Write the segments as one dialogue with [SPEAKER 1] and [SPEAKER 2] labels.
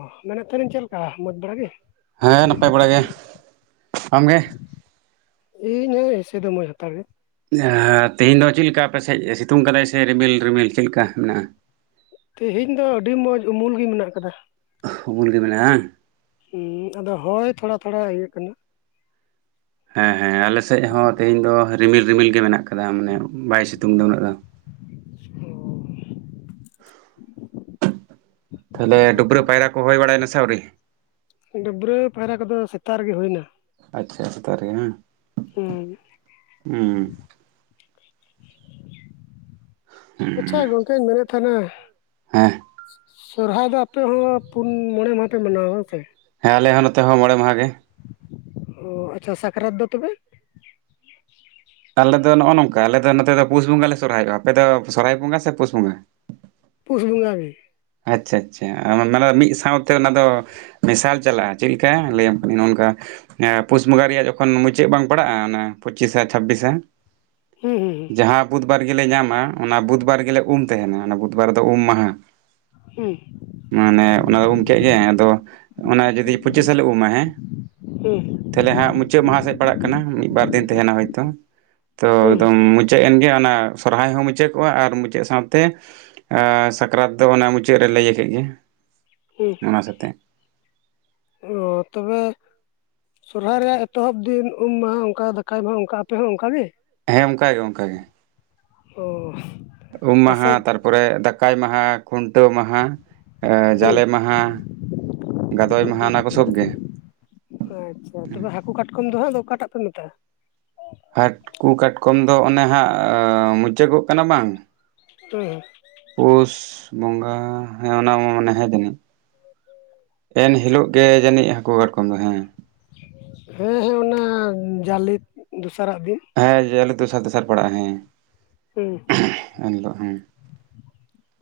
[SPEAKER 1] ᱚ ᱢᱮᱱᱮᱛ ᱛᱟᱦᱮ [unintelligible] ᱪᱮᱞ ᱟᱦ ᱢᱚᱪ ᱵᱟᱲᱟ ᱜᱮᱼᱼ
[SPEAKER 2] ᱦᱮᱸ ᱱᱟᱯᱟᱭ ᱵᱟᱲᱟ ᱜᱮ ᱟᱢᱜᱮ?
[SPEAKER 1] ᱤᱧ ᱦᱚᱸ ᱮᱥᱮ ᱫᱚ ᱢᱚᱡ ᱦᱟᱛᱟᱲ ᱜᱮ᱾
[SPEAKER 2] [unintelligible] ᱛᱮᱦᱮᱧ ᱫᱚ ᱪᱮᱞ ᱠᱟ ᱟᱯᱮ ᱥᱮᱪ ᱥᱤᱛᱩᱝ ᱠᱟᱫᱟᱭ ᱥᱮ ᱨᱤᱢᱤᱞ ᱨᱤᱢᱤᱞ ᱪᱮᱞ ᱠᱟ ᱢᱮᱱᱟᱜᱼᱟ
[SPEAKER 1] ᱛᱮᱦᱮᱧ ᱫᱚ ᱟᱹᱰᱤ ᱢᱚᱸᱡᱽ ᱩᱢᱩᱞ ᱜᱮ ᱢᱤᱱᱟᱜ ᱠᱟᱫᱟ
[SPEAKER 2] ᱩᱢᱩᱞ ᱜᱮ ᱢᱤᱱᱟᱜᱼᱟ
[SPEAKER 1] ᱩᱢ ᱟᱫᱚ ᱦᱚᱭ ᱛᱷᱚᱲᱟ ᱛᱷᱚᱲᱟ ᱤᱭᱟᱹᱜ ᱠᱟᱱᱟ
[SPEAKER 2] ᱦᱮᱸ ᱦᱮᱸ ᱟᱞᱮ ᱥᱮᱪ ᱦᱚᱸ ᱛᱮᱦᱮᱧ ᱫᱚ ᱨᱤᱢᱤᱞ ᱨᱤᱢᱤᱞ ᱜᱮ ᱢᱮᱱᱟᱜ ᱠᱟᱫᱟ ᱢᱟᱱᱮ ᱵᱟᱭ ᱥᱤᱛᱩᱝ ᱫᱚ ᱩᱱᱟᱹᱜ ᱫᱚᱼᱼ
[SPEAKER 1] ᱚᱻ
[SPEAKER 2] ᱛᱷᱟᱞᱮ ᱰᱟᱹᱵᱽᱨᱟᱹ ᱯᱟᱭᱨᱟ ᱠᱚ ᱦᱚᱭ ᱵᱟᱲᱟᱭ ᱱᱟ ᱥᱮ ᱟᱣᱨᱤ
[SPEAKER 1] ᱰᱟᱹᱵᱽᱨᱟᱹ ᱯᱟᱭᱨᱟ ᱠᱚ ᱫᱚ ᱥᱮᱛᱟᱜ ᱨᱮ ᱜᱮ ᱦᱳᱭ ᱮᱱᱟ
[SPEAKER 2] ᱟᱪᱪᱷᱟ ᱥᱮᱛᱟᱜ ᱨᱮ ᱜᱮ ᱦᱩᱸ
[SPEAKER 1] ᱩᱸ
[SPEAKER 2] ᱦᱩᱸ
[SPEAKER 1] ᱟᱪᱪᱷᱟ ᱜᱚᱝᱠᱮᱧ ᱢᱮᱱᱮᱫ ᱛᱟᱦᱮᱱᱟ
[SPEAKER 2] ᱦᱮᱸ
[SPEAKER 1] [unintelligible] ᱥᱚᱨᱦᱟᱭ ᱫᱚ ᱟᱯᱮ ᱦᱚᱸ ᱯᱩᱱ ᱢᱚᱬᱮ ᱢᱟᱦᱟ ᱯᱮ ᱢᱟᱱᱟᱣᱟ ᱵᱟᱝ ᱥᱮ
[SPEAKER 2] ᱦᱮᱸ ᱟᱞᱮ ᱦᱚᱸ ᱱᱚᱛᱮ ᱦᱚᱸ ᱢᱚᱬᱮ ᱢᱟᱦᱟ ᱜᱮ᱾
[SPEAKER 1] ᱚ ᱟᱪᱪᱷᱟ ᱥᱟᱠᱨᱟᱛ ᱫᱚ ᱛᱚᱵᱮ?
[SPEAKER 2] ᱟᱞᱮ ᱫᱚ ᱱᱚᱜ-ᱚ ᱱᱚᱝᱠᱟ ᱟᱞᱮ ᱫᱚ ᱱᱚᱛᱮ ᱫᱚ ᱯᱩᱥ ᱵᱚᱸᱜᱟ ᱞᱮ ᱥᱚᱨᱦᱟᱭᱚᱜ-ᱟ, ᱟᱯᱮ ᱫᱚ ᱥᱚᱨᱚᱦᱟᱭ ᱵᱚᱸᱜᱟ ᱥᱮ ᱯᱩᱥ ᱵᱚᱸᱜᱟ?
[SPEAKER 1] ᱯᱩᱥ ᱵᱚᱝᱜᱟ ᱜᱮ᱾
[SPEAKER 2] ᱟᱪᱪᱷᱟ ᱟᱪᱪᱷᱟ ᱟ ᱚᱱᱟ ᱫᱚ ᱢᱤᱜ ᱥᱟᱶ ᱛᱮ ᱚᱱᱟ ᱫᱚ ᱢᱮᱥᱟᱞ ᱪᱟᱞᱟᱜ-ᱟ᱾ ᱪᱮᱜ ᱞᱮᱠᱟ ᱞᱟᱹᱭᱟᱢ ᱠᱟᱹᱱᱟᱹᱧ ᱱᱚᱱᱠᱟ᱾ ᱮᱸ ᱯᱩᱥ ᱵᱚᱸᱜᱟ ᱨᱮᱭᱟᱜ ᱡᱚᱠᱷᱚᱱ ᱢᱩᱪᱟᱹᱜ ᱵᱟᱝ ᱯᱟᱲᱟᱜ-ᱟ ᱚᱱᱟ ᱯᱚᱪᱤᱥᱟ ᱪᱷᱟᱵᱽᱵᱤᱥᱟᱼᱼ
[SPEAKER 1] ᱦᱩᱸ ᱦᱩᱸ
[SPEAKER 2] ᱡᱟᱦᱟᱸ ᱵᱩᱫᱽᱵᱟᱨ ᱜᱮᱞᱮ ᱧᱟᱢᱟ ᱚᱱᱟ ᱵᱩᱫᱽᱵᱟᱨ ᱜᱮᱞᱮ ᱩᱢ ᱛᱮᱦᱮᱱᱟ ᱚᱱᱟ ᱵᱩᱫᱽᱵᱟᱨ ᱨᱮ ᱫᱚ ᱩᱢ ᱢᱟᱦᱟᱸ᱾
[SPEAKER 1] ᱦᱮᱸ
[SPEAKER 2] ᱢᱟᱱᱮ ᱚᱱᱟ ᱫᱚ ᱩᱢ ᱠᱮᱜ ᱜᱮ ᱟᱫᱚ ᱚᱱᱟ ᱡᱩᱫᱤ ᱯᱚᱪᱤᱥᱟ ᱞᱮ ᱩᱢᱟ ᱦᱮᱸ᱾
[SPEAKER 1] ᱦᱩᱸ
[SPEAKER 2] ᱛᱟᱞᱮ ᱦᱟᱸᱜ ᱢᱩᱪᱟᱹᱜ ᱢᱟᱦᱟᱸ ᱥᱮᱜ ᱯᱟᱲᱟᱜ ᱠᱟᱱᱟ ᱢᱤᱫᱼᱵᱟᱨ ᱫᱤᱱ ᱛᱮᱦᱮᱱᱟ ᱦᱳᱭᱛᱚ ᱛᱚ
[SPEAKER 1] ᱦᱩᱸ
[SPEAKER 2] ᱮᱠᱫᱚᱢ ᱢᱩᱡᱼᱼ ᱪᱟᱹᱜ ᱮᱱ ᱜᱮ ᱚᱱᱟ ᱥᱚᱨᱦᱟᱭ ᱦᱚᱸ ᱢᱩᱪᱟᱹᱠᱚᱜ-ᱟ ᱟᱨ ᱢᱩᱪᱟᱹᱜ ᱥᱟᱶᱛᱮ ᱟᱻ ᱥᱟᱠᱨᱟᱛ ᱫᱚ ᱚᱱᱟ ᱢᱩᱪᱼᱼ ᱪᱟᱹᱜ ᱨᱮᱞᱮ‌ ᱤᱭᱟᱹ ᱠᱮᱜ ᱜᱮ᱾
[SPEAKER 1] ᱦᱩᱸ
[SPEAKER 2] ᱚᱱᱟ ᱥᱟᱛᱮᱜ
[SPEAKER 1] ᱚ ᱛᱚᱵᱮᱼᱼ ᱥᱚᱨᱦᱟᱭ ᱨᱮᱭᱟᱜ ᱮᱛᱚᱦᱚᱵ ᱫᱤᱱ ᱩᱢ ᱢᱟᱦᱟᱸ ᱚᱱᱠᱟ ᱫᱟᱠᱟᱭ ᱢᱟᱦᱟ ᱚᱱᱠᱟ ᱟᱯᱮ ᱦᱚᱸ ᱚᱱᱠᱟ ᱜᱤ᱾
[SPEAKER 2] ᱦᱮᱸ ᱚᱱᱠᱟ ᱜᱮ ᱚᱱᱠᱟ ᱜᱮ᱾
[SPEAKER 1] ᱳᱻ
[SPEAKER 2] ᱩᱢ ᱢᱟᱦᱟᱸ ᱛᱟᱨᱯᱚᱨᱮ ᱫᱟᱠᱟᱭ ᱢᱟᱦᱟᱸ ᱠᱷᱩᱱᱴᱟᱹᱣ ᱢᱟᱦᱟ᱾ ᱟ
[SPEAKER 1] ᱦᱩᱸ
[SPEAKER 2] ᱡᱟᱞᱮ ᱢᱟᱦᱟᱸ ᱜᱟᱫᱚᱭ ᱢᱟᱦᱟᱸ ᱚᱱᱟ ᱠᱚ ᱥᱚᱵᱽ ᱜᱮ᱾
[SPEAKER 1] ᱟᱸᱪᱪᱷᱟ ᱛᱚᱵᱮ ᱦᱟᱠᱩ ᱠᱟᱴᱠᱚᱢ ᱫᱚ ᱦᱟᱸᱜ ᱚᱠᱟ ᱴᱟᱜ ᱯᱮ ᱢᱮᱛᱟᱜ-ᱟ?
[SPEAKER 2] ᱦᱟᱹᱠᱩ ᱠᱟᱴᱠᱚᱢ ᱫᱚ ᱚᱱᱮ ᱦᱟᱸᱜ ᱚᱻ ᱢᱩᱪᱟᱹᱜᱚᱜ ᱠᱟᱱᱟ ᱵᱟᱝᱼᱼ
[SPEAKER 1] [unintelligible]
[SPEAKER 2] ᱯᱩᱥ ᱵᱚᱸᱜᱟ ᱦᱮᱸ ᱚᱱᱟ ᱢᱟᱱᱮ ᱦᱮ [unintelligible] ᱮᱱ ᱦᱤᱞᱳᱜ ᱜᱮ ᱡᱟᱹᱱᱤᱡ ᱦᱟᱹᱠᱩ ᱠᱟᱴᱠᱚᱢ ᱫᱚ ᱦᱮᱸ᱾
[SPEAKER 1] ᱦᱮᱸ ᱦᱮᱸ ᱚᱱᱟ ᱡᱟᱞᱤ ᱫᱚᱥᱟᱨᱟᱜ ᱫᱤᱱ᱾
[SPEAKER 2] ᱦᱮᱸ ᱡᱟᱞᱤ ᱫᱚᱥᱟᱨ ᱫᱚᱥᱟᱨ ᱯᱟᱲᱟᱜ-ᱟ ᱦᱮᱸ᱾
[SPEAKER 1] ᱦᱩᱸ᱾
[SPEAKER 2] ᱷᱮᱸᱦ, ᱮᱱ ᱞᱳᱜ, ᱦᱮᱸ᱾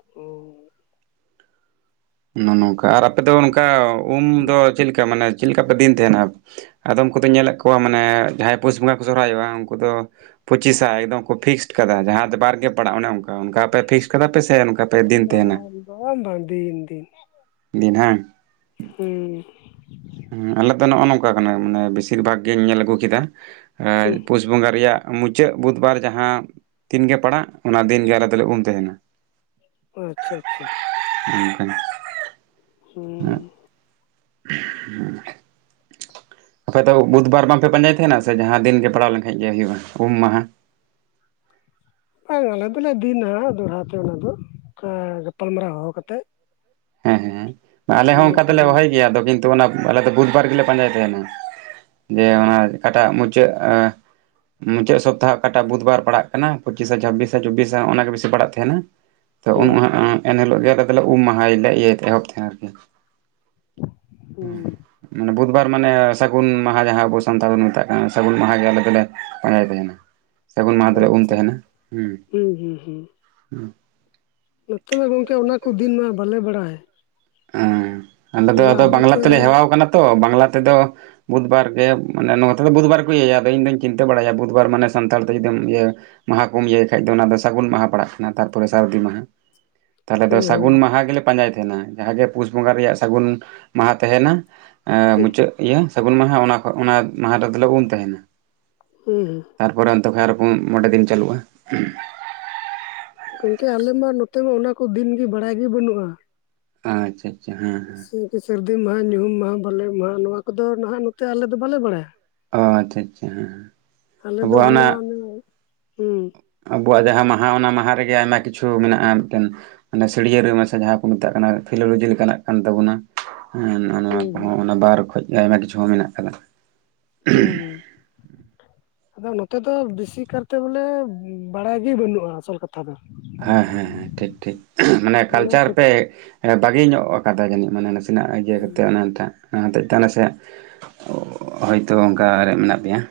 [SPEAKER 1] ᱳᱣ ᱾
[SPEAKER 2] ᱱᱚ ᱱᱚᱝᱠᱟ ᱟᱨ ᱟᱯᱮ ᱫᱚ ᱱᱚᱝᱠᱟ ᱩᱢ ᱫᱚ ᱪᱮᱜ ᱞᱮᱠᱟ ᱢᱟᱱᱮ ᱪᱮᱜ ᱞᱮᱠᱟ ᱯᱮ ᱫᱤᱱ ᱛᱟᱦᱮᱱᱟ? ᱟᱫᱚᱢ ᱠᱚ ᱫᱩᱧ ᱧᱮᱞᱮᱜ ᱠᱚᱣᱟ ᱢᱟᱱᱮ ᱡᱟᱦᱟᱸᱭ ᱯᱩᱥ ᱵᱚᱸᱜᱟ ᱠᱚ ᱥᱚᱨᱦᱟᱭᱚᱜ-ᱟ ᱩᱱᱠᱩ ᱫᱚᱼᱼ ᱯᱚᱪᱤᱥᱟ ᱮᱠᱫᱚᱢ ᱠᱚ ᱯᱷᱤᱠᱥᱴ ᱠᱟᱫᱟ ᱡᱟᱦᱟᱸ ᱵᱟᱨ ᱜᱮ ᱯᱟᱲᱟᱜ-ᱟ ᱚᱱᱮ ᱚᱱᱠᱟ ᱚᱱᱠᱟ ᱾ ᱟᱯᱮ ᱯᱷᱤᱠᱥ ᱠᱟᱫᱟ ᱯᱮ ᱥᱮ ᱚᱱᱠᱟ ᱯᱮ ᱫᱤᱱ ᱛᱮᱦᱮᱱᱟ ᱾
[SPEAKER 1] ᱱᱚᱜ-ᱚᱭ ᱵᱟᱝ ᱫᱤᱱ ᱫᱤᱱ
[SPEAKER 2] ᱫᱤᱱ ᱦᱟᱝ ᱾
[SPEAKER 1] ᱦᱩᱸᱻ ᱾
[SPEAKER 2] ᱦᱩᱸ ᱟᱞᱮ ᱫᱚ ᱱᱚᱜ-ᱚ ᱱᱚᱝᱠᱟ ᱠᱟᱱᱟ ᱢᱟᱱᱮ ᱵᱤᱥᱤᱨ ᱵᱷᱟᱜᱽ ᱜᱤᱧ ᱧᱮᱞ ᱟᱹᱜᱩ ᱠᱮᱫᱟ ᱮ
[SPEAKER 1] ᱦᱩᱸ
[SPEAKER 2] ᱯᱩᱥ ᱵᱚᱸᱜᱟ ᱨᱮᱭᱟᱜᱼᱼ ᱢᱩᱪᱟᱹᱜ ᱵᱩᱫᱽᱵᱟᱨ ᱡᱟᱦᱟᱸ ᱫᱤᱱ ᱜᱮ ᱯᱟᱲᱟᱜ ᱚᱱᱟ ᱫᱤᱱ ᱜᱮ ᱟᱞᱮ ᱫᱚᱞᱮ ᱩᱢ ᱛᱮᱦᱮᱱᱟ ᱾
[SPEAKER 1] ᱟᱪ-ᱪᱷᱟ ᱟᱪ-ᱪᱷᱟ ᱾
[SPEAKER 2] ᱠᱩ-ᱠᱩᱲ-ᱠᱩᱫ-ᱠᱩᱠ-ᱠᱩ, ᱚᱱ ᱠᱟᱱ ᱾
[SPEAKER 1] ᱥᱩᱸᱝ ᱾
[SPEAKER 2] ᱴᱷᱤᱝᱼᱤᱝ-ᱤᱝ-ᱴᱦᱚᱜ ᱾ [unintelligible] ᱢᱪᱮᱜ, ᱟᱯᱮ ᱫᱚ ᱵᱩᱫᱽᱵᱟᱨ ᱵᱟᱝ ᱯᱮ ᱯᱟᱸᱡᱟᱭ ᱛᱮᱦᱮᱱᱟ ᱥᱮ ᱡᱟᱦᱟᱸ ᱫᱤᱱ ᱜᱮ ᱯᱟᱲᱟᱣ ᱞᱮᱱᱠᱷᱟᱡ ᱜᱮ ᱦᱳᱭᱳᱜ-ᱟ ᱩᱢ ᱢᱟᱦᱟᱸ?
[SPEAKER 1] ᱟᱨ ᱟᱞᱮ ᱫᱚᱞᱮ ᱫᱤᱱ ᱱᱟᱦᱟᱸᱜ ᱫᱚᱲᱦᱟ ᱛᱮ ᱚᱱᱟ ᱫᱚ ᱮᱸ ᱜᱟᱯᱟᱞᱢᱟᱨᱟᱣ ᱦᱚᱦᱚ ᱠᱟᱛᱮᱜ ᱾
[SPEAKER 2] ᱦᱮᱸ ᱦᱮᱸ, ᱟᱞᱮ ᱦᱚᱸ ᱚᱱᱠᱟ
[SPEAKER 1] ᱠᱚ
[SPEAKER 2] ᱛᱚᱞᱮ
[SPEAKER 1] ᱫᱤᱱ
[SPEAKER 2] ᱦᱚᱦᱚᱭ ᱜᱮᱭᱟ ᱟᱫᱚ ᱠᱤᱱᱼᱼ ᱛᱚ ᱚᱱᱟ ᱟᱞᱮ ᱫᱚ ᱵᱩᱫᱽᱵᱟᱨ ᱜᱤᱞᱮ ᱯᱟᱸᱡᱟᱭ ᱛᱮᱦᱮᱱᱟ ᱡᱮ
[SPEAKER 1] ᱚ
[SPEAKER 2] ᱚᱱᱟ ᱚᱠᱟ ᱴᱟᱜ ᱢᱩᱪᱟᱹᱜ ᱟ ᱢᱩᱪᱟᱹᱜ ᱥᱚᱯᱛᱟᱦ ᱚᱠᱟ ᱴᱟᱜ ᱵᱩᱫᱽᱵᱟᱨ ᱯᱟᱲᱟᱜ ᱠᱟᱱᱟ ᱯᱚᱪᱤᱥᱟ ᱪᱷᱟᱵᱤᱥᱟ ᱪᱚᱵᱽᱵᱤᱥᱟ ᱦᱚᱜ-ᱚᱱᱟ ᱜᱮ ᱵᱮᱥᱤ ᱯᱟᱲᱟᱜ ᱛᱮᱦᱮᱱᱟ᱾
[SPEAKER 1] ᱯᱷᱟᱸᱠᱟ ᱜᱮᱭᱟ ᱾
[SPEAKER 2] ᱛᱚ ᱩᱱ ᱩᱱᱟᱹᱜ ᱻ ᱮᱱ ᱦᱤᱞᱳᱜ ᱜᱮ ᱟᱞᱮ ᱫᱚᱞᱮ ᱩᱢ ᱢᱟᱦᱟᱭ ᱞᱮ ᱤᱭᱟᱹᱭ ᱛᱮ ᱮᱦᱚᱵ ᱛᱮᱦᱮ ᱟᱨᱠᱤ ᱾
[SPEAKER 1] ᱴᱷᱚᱜ-ᱩᱸ-ᱴᱷᱚᱜ ᱾
[SPEAKER 2] ᱵᱩᱫᱷᱵᱟᱨ ᱢᱟᱱᱮ ᱥᱟᱹᱜᱩᱱ ᱢᱟᱦᱟᱸ ᱟᱵᱚ ᱥᱟᱱᱛᱟᱲ ᱵᱚᱱ ᱢᱮᱛᱟᱜ ᱠᱟᱱ ᱥᱟᱹᱜᱩᱱ ᱢᱟᱦᱟᱸ ᱟᱞᱮ ᱫᱚᱞᱮ ᱯᱟᱸᱡᱟᱭ ᱛᱟᱸᱦᱮᱱᱟ ᱾
[SPEAKER 1] ᱟᱪ-ᱪᱷᱟ, ᱦᱩᱸ- ᱦᱩᱸ -ᱦᱩᱸ ᱾
[SPEAKER 2] ᱦᱩᱸ ᱾
[SPEAKER 1] ᱱᱚᱛᱮ ᱢᱟ ᱜᱚᱝᱠᱮ ᱚᱱᱟᱠᱚ ᱫᱤᱱ ᱢᱟ ᱵᱟᱞᱮ ᱵᱟᱲᱟᱭ ᱾
[SPEAKER 2] ᱮᱸ ᱟᱞᱮ ᱫᱚ ᱟᱫᱚ ᱵᱟᱝᱞᱟ
[SPEAKER 1] ᱟᱵᱚᱛᱮ
[SPEAKER 2] ᱛᱮᱞᱮ ᱦᱮᱣᱟᱣ ᱠᱟᱱᱟ ᱛᱚ ᱵᱟᱝᱞᱟ ᱛᱮᱫᱚ ᱵᱩᱫᱵᱟᱨ ᱜᱮ ᱢᱟᱱᱮ ᱱᱚᱣᱟ ᱛᱚ ᱵᱩᱫᱷᱵᱟᱨ ᱠᱚ ᱤᱭᱟᱹᱭᱟ ᱟᱫᱚ ᱤᱧᱫᱚᱧ ᱪᱤᱱᱛᱟᱹ ᱵᱟᱲᱟᱭᱟ ᱵᱩᱫᱷᱵᱟᱨ ᱢᱟᱱᱮ ᱥᱟᱱᱛᱟᱲ ᱛᱮ ᱡᱩᱫᱤᱢ ᱤᱭᱟᱹ ᱢᱟᱦᱟ ᱠᱚᱢ ᱤᱭᱟᱹᱭ ᱠᱷᱟᱡ ᱫᱚ ᱚᱱᱟ ᱫᱚ ᱥᱟᱹᱜᱩᱱ ᱢᱟᱦᱟ ᱯᱟᱲᱟᱜ ᱠᱟᱱᱟ ᱛᱟᱨᱯᱚᱨᱮ ᱥᱟᱨᱫᱤ ᱢᱟᱦᱟ ᱾ ᱛᱟᱞᱦᱮ ᱫᱚ
[SPEAKER 1] ᱦᱮᱸ ᱦᱮᱸ
[SPEAKER 2] ᱥᱟᱹᱜᱩᱱ ᱢᱟᱦᱟᱸ ᱜᱮᱞᱮ ᱯᱟᱸᱡᱟᱭ ᱛᱟᱸᱦᱮᱱᱟ ᱡᱟᱦᱟᱸ ᱜᱮ ᱯᱩᱥ ᱵᱚᱸᱜᱟ ᱨᱮᱭᱟᱜ ᱥᱟᱹᱜᱩᱱ ᱢᱟᱦᱟᱸ ᱛᱟᱦᱮᱸᱱᱟ ᱮᱸᱜ
[SPEAKER 1] ᱦᱮᱸ
[SPEAKER 2] ᱢᱩᱪᱟᱹᱫ ᱤᱭᱟᱹ ᱥᱟᱹᱜᱩᱱ ᱢᱟᱦᱟᱸ ᱚᱱᱟ ᱢᱟᱦᱟᱸ ᱨᱮᱫᱚᱞᱮ ᱩᱢ ᱛᱟᱸᱦᱮᱱᱟ ᱾
[SPEAKER 1] ᱦᱩᱸ- ᱦᱩᱸ ᱾
[SPEAKER 2] ᱛᱟᱨᱯᱚᱨᱮ ᱚᱱᱛᱮ ᱠᱷᱚᱱ ᱟᱨᱚ ᱯᱳᱱ-ᱢᱚᱬᱮ ᱫᱤᱱ ᱪᱟᱹᱞᱩᱜᱼᱟ ᱾
[SPEAKER 1] ᱜᱚᱝᱠᱮ ᱟᱞᱮ ᱢᱟ ᱱᱚᱛᱮ ᱢᱟ ᱚᱱᱟ ᱠᱚ ᱫᱤᱱ ᱜᱮ ᱵᱟᱲᱟᱭ ᱜᱮ ᱵᱟᱹᱱᱩᱜᱼᱟ ᱾
[SPEAKER 2] ᱟᱪ-ᱪᱷᱟ ᱾
[SPEAKER 1] ᱥᱮ ᱥᱟᱹᱨᱫᱤ ᱢᱟᱦᱟᱸ ᱧᱩᱦᱩᱢ ᱢᱟᱦᱟᱸ ᱵᱟᱞᱮ ᱢᱟᱦᱟᱸ ᱱᱚᱣᱟ ᱠᱚᱫᱚ ᱱᱟᱦᱟᱜ ᱱᱚᱛᱮ ᱟᱞᱮ ᱫᱚ ᱵᱟᱞᱮ ᱵᱟᱲᱟᱭᱟ
[SPEAKER 2] ᱚ ᱟᱪᱪᱷᱟ ᱟᱪᱪᱷᱟ ᱦᱮᱸ ᱦᱮᱸ
[SPEAKER 1] ᱾ ᱟᱞᱮ ᱫᱚ
[SPEAKER 2] ᱟᱵᱚᱣᱟᱜ
[SPEAKER 1] ᱦᱟᱱᱟ-ᱢᱢ, ᱩᱸᱦ ᱾
[SPEAKER 2] ᱟᱵᱚᱣᱼᱟᱜ ᱡᱟᱦᱟᱸ ᱢᱟᱦᱟᱸ ᱚᱱᱟ ᱢᱟᱦᱟᱸ ᱨᱮᱜᱮ ᱟᱭᱢᱟ ᱠᱤᱪᱷᱩ ᱢᱮᱱᱟᱜᱼᱟ ᱢᱤᱫᱴᱮᱱ, ᱢᱟᱱᱮ ᱥᱟᱹᱲᱭᱟᱹᱨᱮ ᱢᱮᱥᱟ ᱡᱟᱦᱟᱸ ᱠᱚ ᱢᱮᱛᱟᱜ ᱠᱟᱱᱟ ᱯᱷᱤᱞᱳᱞᱚᱡᱤ ᱞᱮᱠᱟᱱᱼᱟᱜ ᱠᱟᱱ ᱛᱟᱵᱚᱱᱟ ᱾ ᱱᱚᱜ ᱚ ᱱᱚᱣᱟ
[SPEAKER 1] ᱦᱩᱸ
[SPEAKER 2] ᱠᱚᱦᱚᱸ ᱚᱱᱟ ᱵᱟᱨ ᱠᱷᱚᱡ ᱜᱮ ᱟᱭᱢᱟ ᱠᱤᱪᱷᱩ ᱢᱮᱱᱟᱜ ᱠᱟᱫᱟ ᱾
[SPEAKER 1] ᱦᱩᱸ ᱾ ᱟᱫᱚ ᱱᱚᱛᱮ ᱫᱚ ᱵᱤᱥᱤ ᱠᱟᱨᱛᱮ ᱵᱚᱞᱮ ᱵᱟᱲᱟᱭ ᱜᱮ ᱵᱟᱹᱱᱩᱜᱼᱟ ᱟᱥᱚᱞ ᱠᱟᱛᱷ ᱠᱟᱛᱷᱟ ᱫᱚ ᱾
[SPEAKER 2] ᱦᱮᱸ- ᱦᱮᱸ -ᱦᱮᱸ ᱴᱷᱤᱠ -ᱴᱷᱤᱠ ᱷᱮᱦ ᱢᱟᱱᱮ
[SPEAKER 1] ᱚᱱᱟ
[SPEAKER 2] ᱠᱟᱞᱪᱟᱨ ᱯᱮ ᱵᱟᱹᱜᱤ ᱧᱚᱜ ᱟᱠᱟᱫᱟ ᱡᱟᱹᱱᱤᱡ ᱢᱟᱱᱮ ᱱᱟᱜ ᱤᱭᱟᱹ ᱠᱟᱛᱮ ᱚᱱᱟ ᱴᱟᱜ ᱚᱱᱟ ᱦᱚᱛᱮᱡ ᱛᱮ ᱱᱟᱥᱮ ᱦᱳᱭᱛᱳ ᱚᱝᱠᱟ ᱨᱮ ᱢᱮᱱᱟᱜ ᱯᱮᱭᱟ ᱾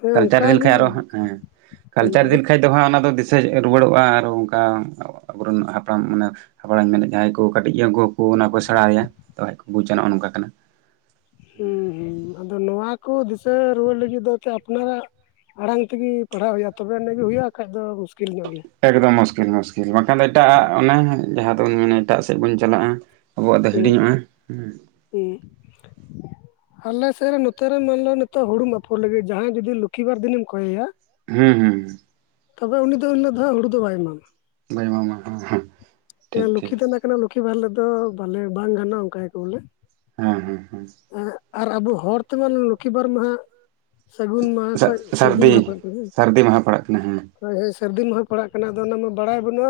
[SPEAKER 1] ᱦᱮᱸ
[SPEAKER 2] ᱠᱟᱞᱪᱟᱨ ᱤᱫᱤ
[SPEAKER 1] ᱚᱱᱠᱟᱜᱮ
[SPEAKER 2] ᱞᱮᱠᱷᱟᱡ ᱟᱨᱚ ᱦᱟᱸᱜ ᱦᱮᱸ, ᱠᱟᱞᱪᱟᱨ
[SPEAKER 1] ᱟᱫᱚ
[SPEAKER 2] ᱤᱫᱤ ᱞᱮᱠᱷᱟᱡ ᱫᱚ ᱦᱟᱸᱜ ᱚᱱᱟ ᱫᱚ ᱫᱤᱥᱟᱹ ᱨᱩᱣᱟᱹᱲᱚᱜᱼᱟ ᱟᱨ ᱚᱝᱠᱟ ᱟᱵᱚᱨᱮᱱ ᱦᱟᱯᱲᱟᱢ ᱢᱟᱱᱮ ᱟᱵᱚ ᱨᱮᱱ ᱢᱮᱱ ᱱᱮᱜ ᱡᱟᱦᱟᱸᱭ ᱠᱚ ᱠᱟᱹᱴᱤᱡ ᱜᱮᱭᱟ ᱩᱝᱠᱩ ᱦᱚᱸᱠᱚ ᱚᱱᱟ ᱠᱚ ᱥᱮᱸᱬᱟ ᱤᱫᱤᱭᱟ ᱛᱚ ᱠᱷᱟᱡ ᱠᱚ ᱵᱩᱪᱟ ᱱᱚᱜᱼᱚ ᱱᱝᱠᱟ ᱠᱟᱱᱟ ᱾
[SPEAKER 1] ᱦᱩᱸ, ᱦᱩᱸ, ᱟᱫᱚ ᱱᱚᱣᱟ ᱠᱚ ᱫᱤᱥᱟᱹ ᱨᱩᱣᱟᱹᱨ ᱞᱟᱹᱜᱤᱫ ᱫᱚ ᱮᱱᱛᱮᱜ ᱟᱯᱱᱟᱨᱼᱟᱜ ᱟᱲᱟᱝ ᱛᱮᱜᱮ ᱯᱟᱲᱦᱟᱜ ᱦᱩᱭᱩᱜᱼᱟ ᱛᱚᱵᱮ ᱟᱹᱱᱤᱡ ᱜᱮ ᱦᱩᱭᱩᱜᱼᱟ ᱟᱨ ᱵᱟᱠᱷᱟᱡ ᱫᱚ ᱢᱩᱥᱠᱤᱞ ᱧᱚᱜ ᱜᱮᱭᱟ ᱾
[SPEAKER 2] ᱮᱠᱫᱚᱢ ᱢᱩᱥᱠᱤᱞ ᱢᱩᱥᱠᱤᱞ, ᱵᱟᱝᱠᱷᱟᱱ ᱫᱚ ᱮᱴᱟᱜ ᱟᱜ ᱚᱱᱟ ᱡᱟᱦᱟᱸ ᱫᱚᱵᱚᱱ ᱢᱮᱱᱟ ᱮᱴᱟᱜ ᱥᱮᱫ ᱵᱚᱱ ᱪᱟᱞᱟᱜᱼᱟ ᱾ ᱟᱵᱚᱣᱟᱜ ᱫᱚ ᱦᱤᱲᱤᱧᱚᱜᱼᱟ, ᱦᱩᱸ ᱾
[SPEAKER 1] ᱮᱸᱜ ᱾ ᱟᱞᱮ ᱥᱮᱜ ᱨᱮ ᱱᱚᱛᱮ ᱨᱮ ᱢᱟᱱᱞᱳ ᱱᱤᱛᱚᱜ ᱦᱩᱲᱩᱢ ᱟᱯᱷᱚᱨ ᱞᱟᱹᱜᱤᱫ ᱡᱟᱦᱟᱸᱭ ᱡᱩᱫᱤ ᱞᱚᱠᱠᱷᱤ ᱵᱟᱨ ᱫᱤᱱᱮᱢ ᱠᱷᱚᱭᱮᱭᱟ,
[SPEAKER 2] ᱦᱩᱸ ᱦᱩᱸ ᱦᱩᱸ ᱾
[SPEAKER 1] ᱛᱚᱵᱮ ᱩᱱᱤ ᱫᱚ ᱮᱱ ᱦᱤᱞᱳᱜ ᱫᱚ ᱦᱟᱸᱜ ᱦᱩᱲᱩ ᱫᱚ ᱵᱟᱭ ᱮᱢᱟᱢᱟ ᱾
[SPEAKER 2] ᱵᱟᱹᱭ ᱮᱢᱟᱢᱟ ᱦᱮᱸ ᱦᱮᱸ ᱴᱷᱤᱠ ᱴᱷᱤᱠ
[SPEAKER 1] ᱞᱚᱠᱠᱷᱤ
[SPEAKER 2] ᱾
[SPEAKER 1] ᱛᱟᱦᱮᱱᱟ ᱠᱟᱱᱟ ᱞᱚᱠᱠᱷᱤ ᱵᱟᱨ ᱦᱤᱞᱳᱜ ᱫᱚ ᱵᱟᱞᱮ ᱵᱟᱝ ᱜᱟᱱᱚᱜᱼᱟ ᱚᱝᱠᱟᱭᱟ ᱠᱚ ᱵᱚᱞᱮ ᱾
[SPEAKER 2] ᱦᱮᱸ ᱦᱮᱸ ᱦᱮᱸ ᱾
[SPEAKER 1] ᱮᱸᱜ ᱟᱨ ᱟᱵᱚ ᱦᱚᱲ ᱛᱮᱢᱟᱱ ᱞᱚ-ᱞᱚᱠᱠᱷᱤ ᱵᱟᱨ ᱢᱟᱦᱟᱸᱜ ᱥᱟᱹᱜᱩᱱ ᱢᱟᱦᱟ ᱠᱷᱚᱡ ᱥᱟᱨᱫᱤ
[SPEAKER 2] ᱥᱟᱹᱨᱫᱤ
[SPEAKER 1] ᱢᱟᱦᱟ ᱯᱟᱲᱟᱜ ᱠᱟᱱᱟ ᱾
[SPEAKER 2] ᱥᱟᱹᱨᱫᱤ ᱢᱟᱦᱟ ᱯᱟᱲᱟᱜ ᱠᱟᱱᱟ, ᱦᱮᱸ ᱾
[SPEAKER 1] ᱦᱳᱭ ᱦᱳᱭ ᱥᱟᱹᱨᱫᱤ ᱢᱟᱦᱟ ᱯᱟᱲᱟᱜ ᱠᱟᱱᱟ, ᱟᱫᱚ ᱚᱱᱟᱢᱟ ᱵᱟᱲᱟᱭ ᱵᱟᱹᱱᱩᱜᱼᱟ,